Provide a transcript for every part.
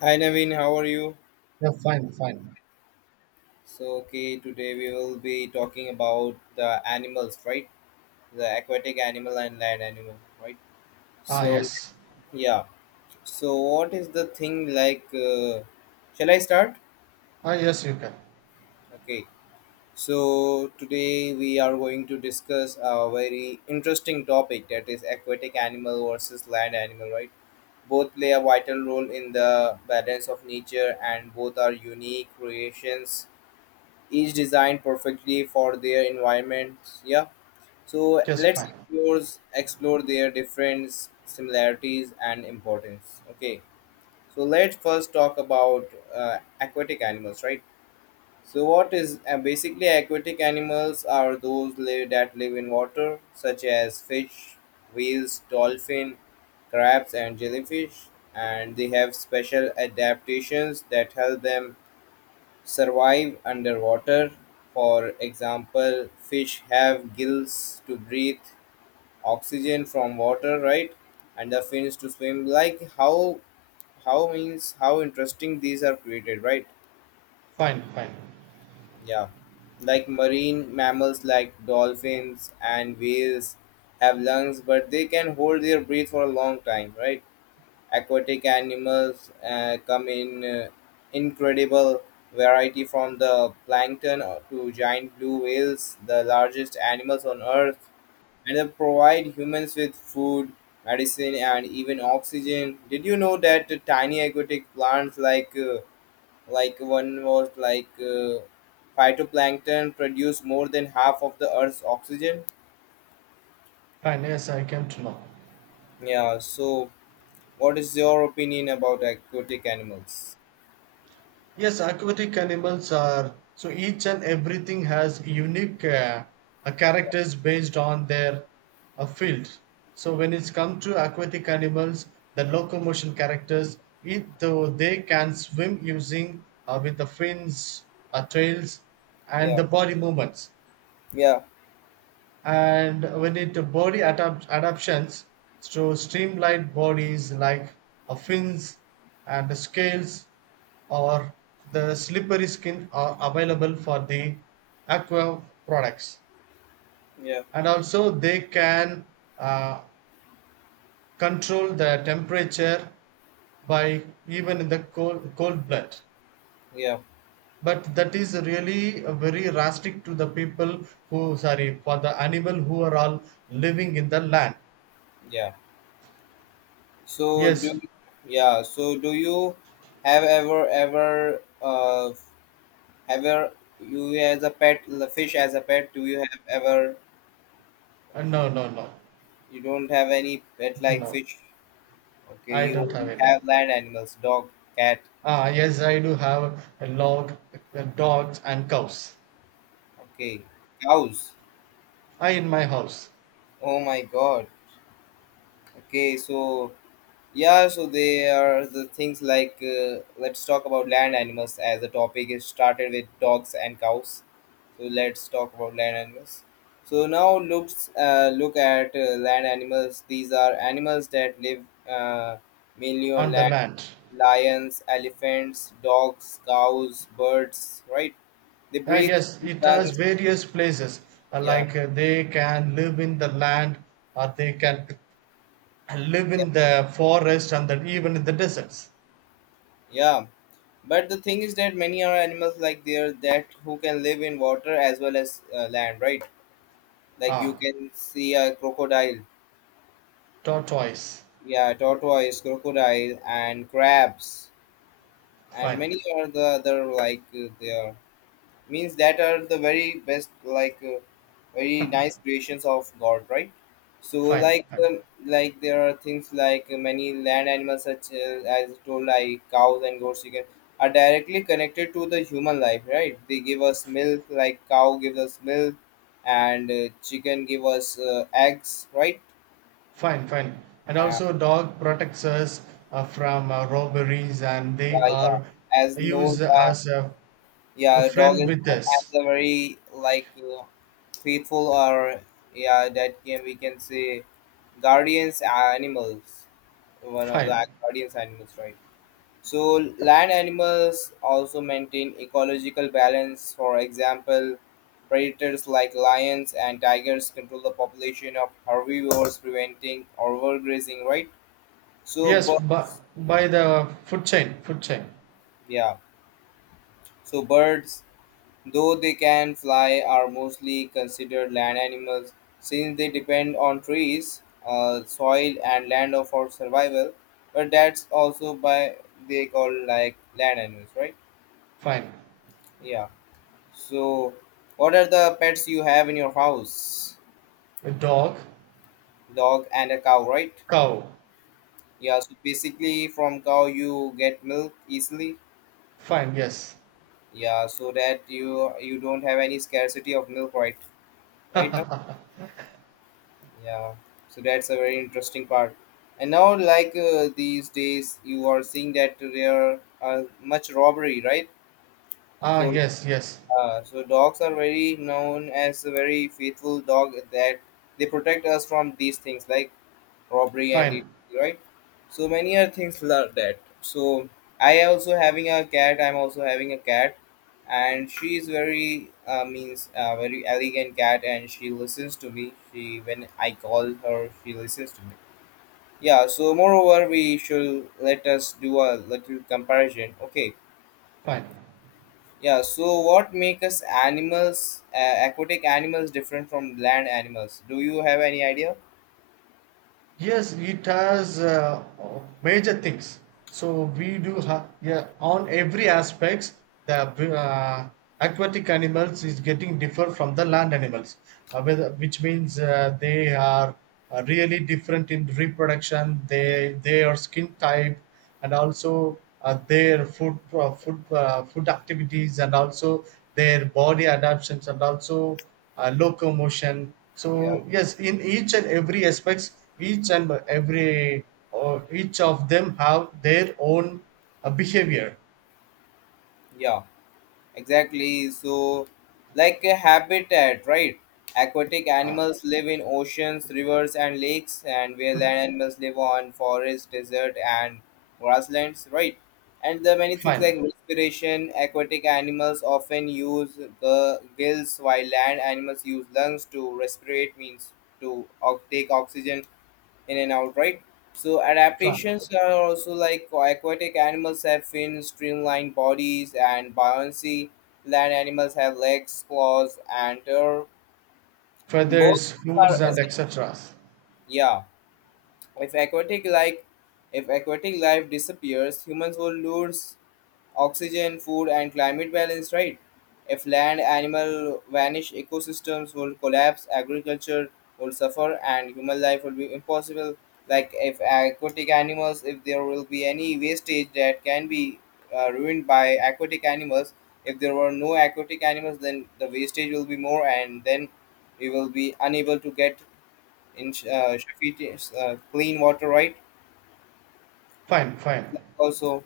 Hi Naveen, how are you? Yeah, fine, fine. So, today we will be talking about the animals, right? The aquatic animal and land animal, right? Ah, So, yes. yeah. So, what is the thing like? Shall I start? Ah, yes, you can. Okay. So, today we are going to discuss a very interesting topic that is aquatic animal versus land animal, right? Both play a vital role in the balance of nature and both are unique creations each designed perfectly for their environments. Yeah. So Yes, let's fine. explore their different similarities and importance. Okay. So let's first talk about aquatic animals, right? So what is basically aquatic animals are those that live in water, such as fish, whales, dolphin, crabs, and jellyfish, and they have special adaptations that help them survive underwater. For example, fish have gills to breathe oxygen from water, right? And the fins to swim. Like how interesting these are created, right? Fine, fine. Yeah. Like marine mammals like dolphins and whales have lungs, but they can hold their breath for a long time, right? Aquatic animals come in incredible variety from the plankton to giant blue whales, the largest animals on earth, and they provide humans with food, medicine, and even oxygen. Did you know that the tiny aquatic plants like one was like phytoplankton produce more than half of the earth's oxygen? Fine, yes, I came to know. Yeah, so what is your opinion about aquatic animals? Yes, aquatic animals are, so each and everything has unique Yeah, characters based on their field. So when it's come to aquatic animals, the locomotion characters, it, though they can swim using with the fins, tails, and yeah. the body movements. Yeah. And when it body adaptations to streamlined bodies like fins and scales or the slippery skin are available for the aqua products, Yeah, and also they can uh, control the temperature by even in the cold blood, yeah, but that is really very drastic to the people who, sorry, for the animal who are all living in the land. yeah. So do Yes. yeah, so do you have ever you as a pet the fish as a pet do you have ever No, no, no, You don't have any pet like no. fish? Okay, I you don't have only any. have land animals, dog, cat? Ah, yes, I do have a log, dogs, and cows. Okay, cows? I in my house Oh my god. Okay, so yeah, so they are the things like, let's talk about land animals, as the topic is started with dogs and cows. So let's talk about land animals. So now look at land animals. These are animals that live uh, mainly on on the land. land. Lions, elephants, dogs, cows, birds. Right? They Ah, breathe yes, through it has lungs. various places. Yeah, Like they can live in the land, or they can live yeah, in the forest, and then even in the deserts. yeah. But the thing is that many are animals like there that who can live in water as well as land. Right? Like you Ah, can see a crocodile. tortoise. Yeah, tortoise, crocodile, and crabs. And Fine, many are the other like, they are, means, that are the very best, like, very nice creations of god, right? So fine, like, fine. Like there are things like, many land animals, such as told, like cows and goats, you can, are directly connected to the human life, right? They give us milk, like cow gives us milk, and chicken give us eggs, right? Fine, fine. And uh, also, dog protects us from robberies, and they yeah, are yeah. As no used as yeah, a a dog friend is with not as us. a very like faithful, or yeah, that can, we can say, guardians, animals, one of the Fine. guardians animals, right? So land animals also maintain ecological balance. For example, predators like lions and tigers control the population of herbivores, preventing overgrazing, right? So Yes, but birds, by the food chain. yeah, so birds, though they can fly, are mostly considered land animals since they depend on trees, soil, and land for survival. But that's also by they call like land animals, right? Fine. Yeah. So, what are the pets you have in your house? A dog, Dog and a cow, right? cow. Yeah. So basically, from cow you get milk easily. Fine. Yes. Yeah. So that you don't have any scarcity of milk, right? Right now. Yeah, so that's a very interesting part. And now, like these days, you are seeing that there are much robbery, right? Ah, So, yes, yes. So dogs are very known as a very faithful dog that they protect us from these things. Like robbery and Fine, it, right? So many are things like that. So I also having a cat, I'm also having a cat, and she is very means very elegant cat, and she listens to me, she when I call her she listens to me. Yeah, so moreover we should, let us do a little comparison, okay? fine. Yeah, so what makes animals, aquatic animals different from land animals, do you have any idea? Yes, it has major things. So we do have, yeah, on every aspects the uh, aquatic animals is getting different from the land animals, whether, which means they are really different in reproduction. They their skin type, and also their food activities, and also their body adaptations, and also locomotion. Yeah. So yes, in each and every aspects, each and every, or each of them have their own behavior. Yeah. Exactly. So, like a habitat, right? Aquatic animals live in oceans, rivers, and lakes, and where land animals live on forest, desert, and grasslands, right? And the many things Fine, like respiration, aquatic animals often use the gills, while land animals use lungs to respirate, means take oxygen in and out, right? So adaptations fine. are also like aquatic animals have fins, streamlined bodies, and buoyancy. Land animals have legs, claws, and tail. Both Feathers, are hooves, and essential. etc. Yeah, if aquatic like if aquatic life disappears, humans will lose oxygen, food, and climate balance, right? If land, animal vanish, ecosystems will collapse, agriculture will suffer, and human life will be impossible. Like if aquatic animals, if there will be any wastage that can be ruined by aquatic animals, if there were no aquatic animals, then the wastage will be more, and then we will be unable to get in sufficient, clean water, right? Fine, fine. Also,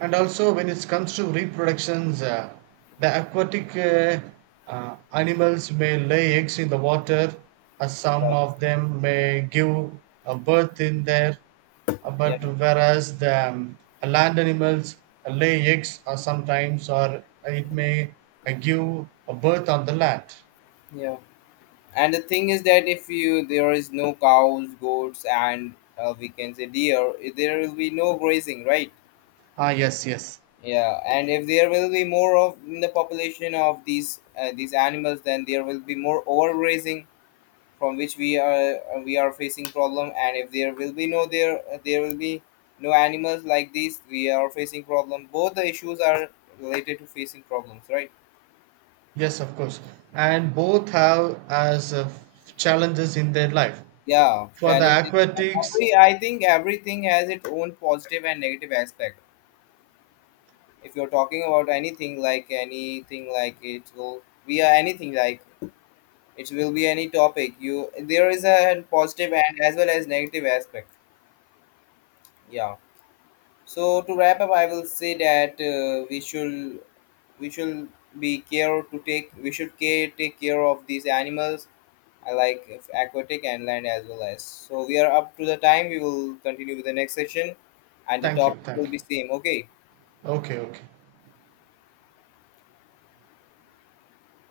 And also, when it comes to reproductions, the aquatic animals may lay eggs in the water, some yeah, of them may give a birth in there, but yeah, whereas the land animals lay eggs, or sometimes, or it may give a birth on the land. yeah. And the thing is that if you there is no cows, goats, and we can say deer, eh, there will be no grazing, right? Ah, yes, yes. Yeah, and if there will be more of in the population of these animals, then there will be more overgrazing, from which we are facing problem. And if there will be no there will be no animals like these, we are facing problem. Both the issues are related to facing problems, right? Yes, of course. And both have as challenges in their life. Yeah, For the challenges. aquatics, Every, I think everything has its own positive and negative aspect. If you're talking about anything, like anything like it will be anything like it will be any topic, you, there is a positive and as well as negative aspect. Yeah. So to wrap up I will say that we should be care to take we should care take care of these animals. I like if aquatic and land as well as, so we are up to the time, we will continue with the next session, and the thank you, topic thank will you. be same, okay? Okay, okay.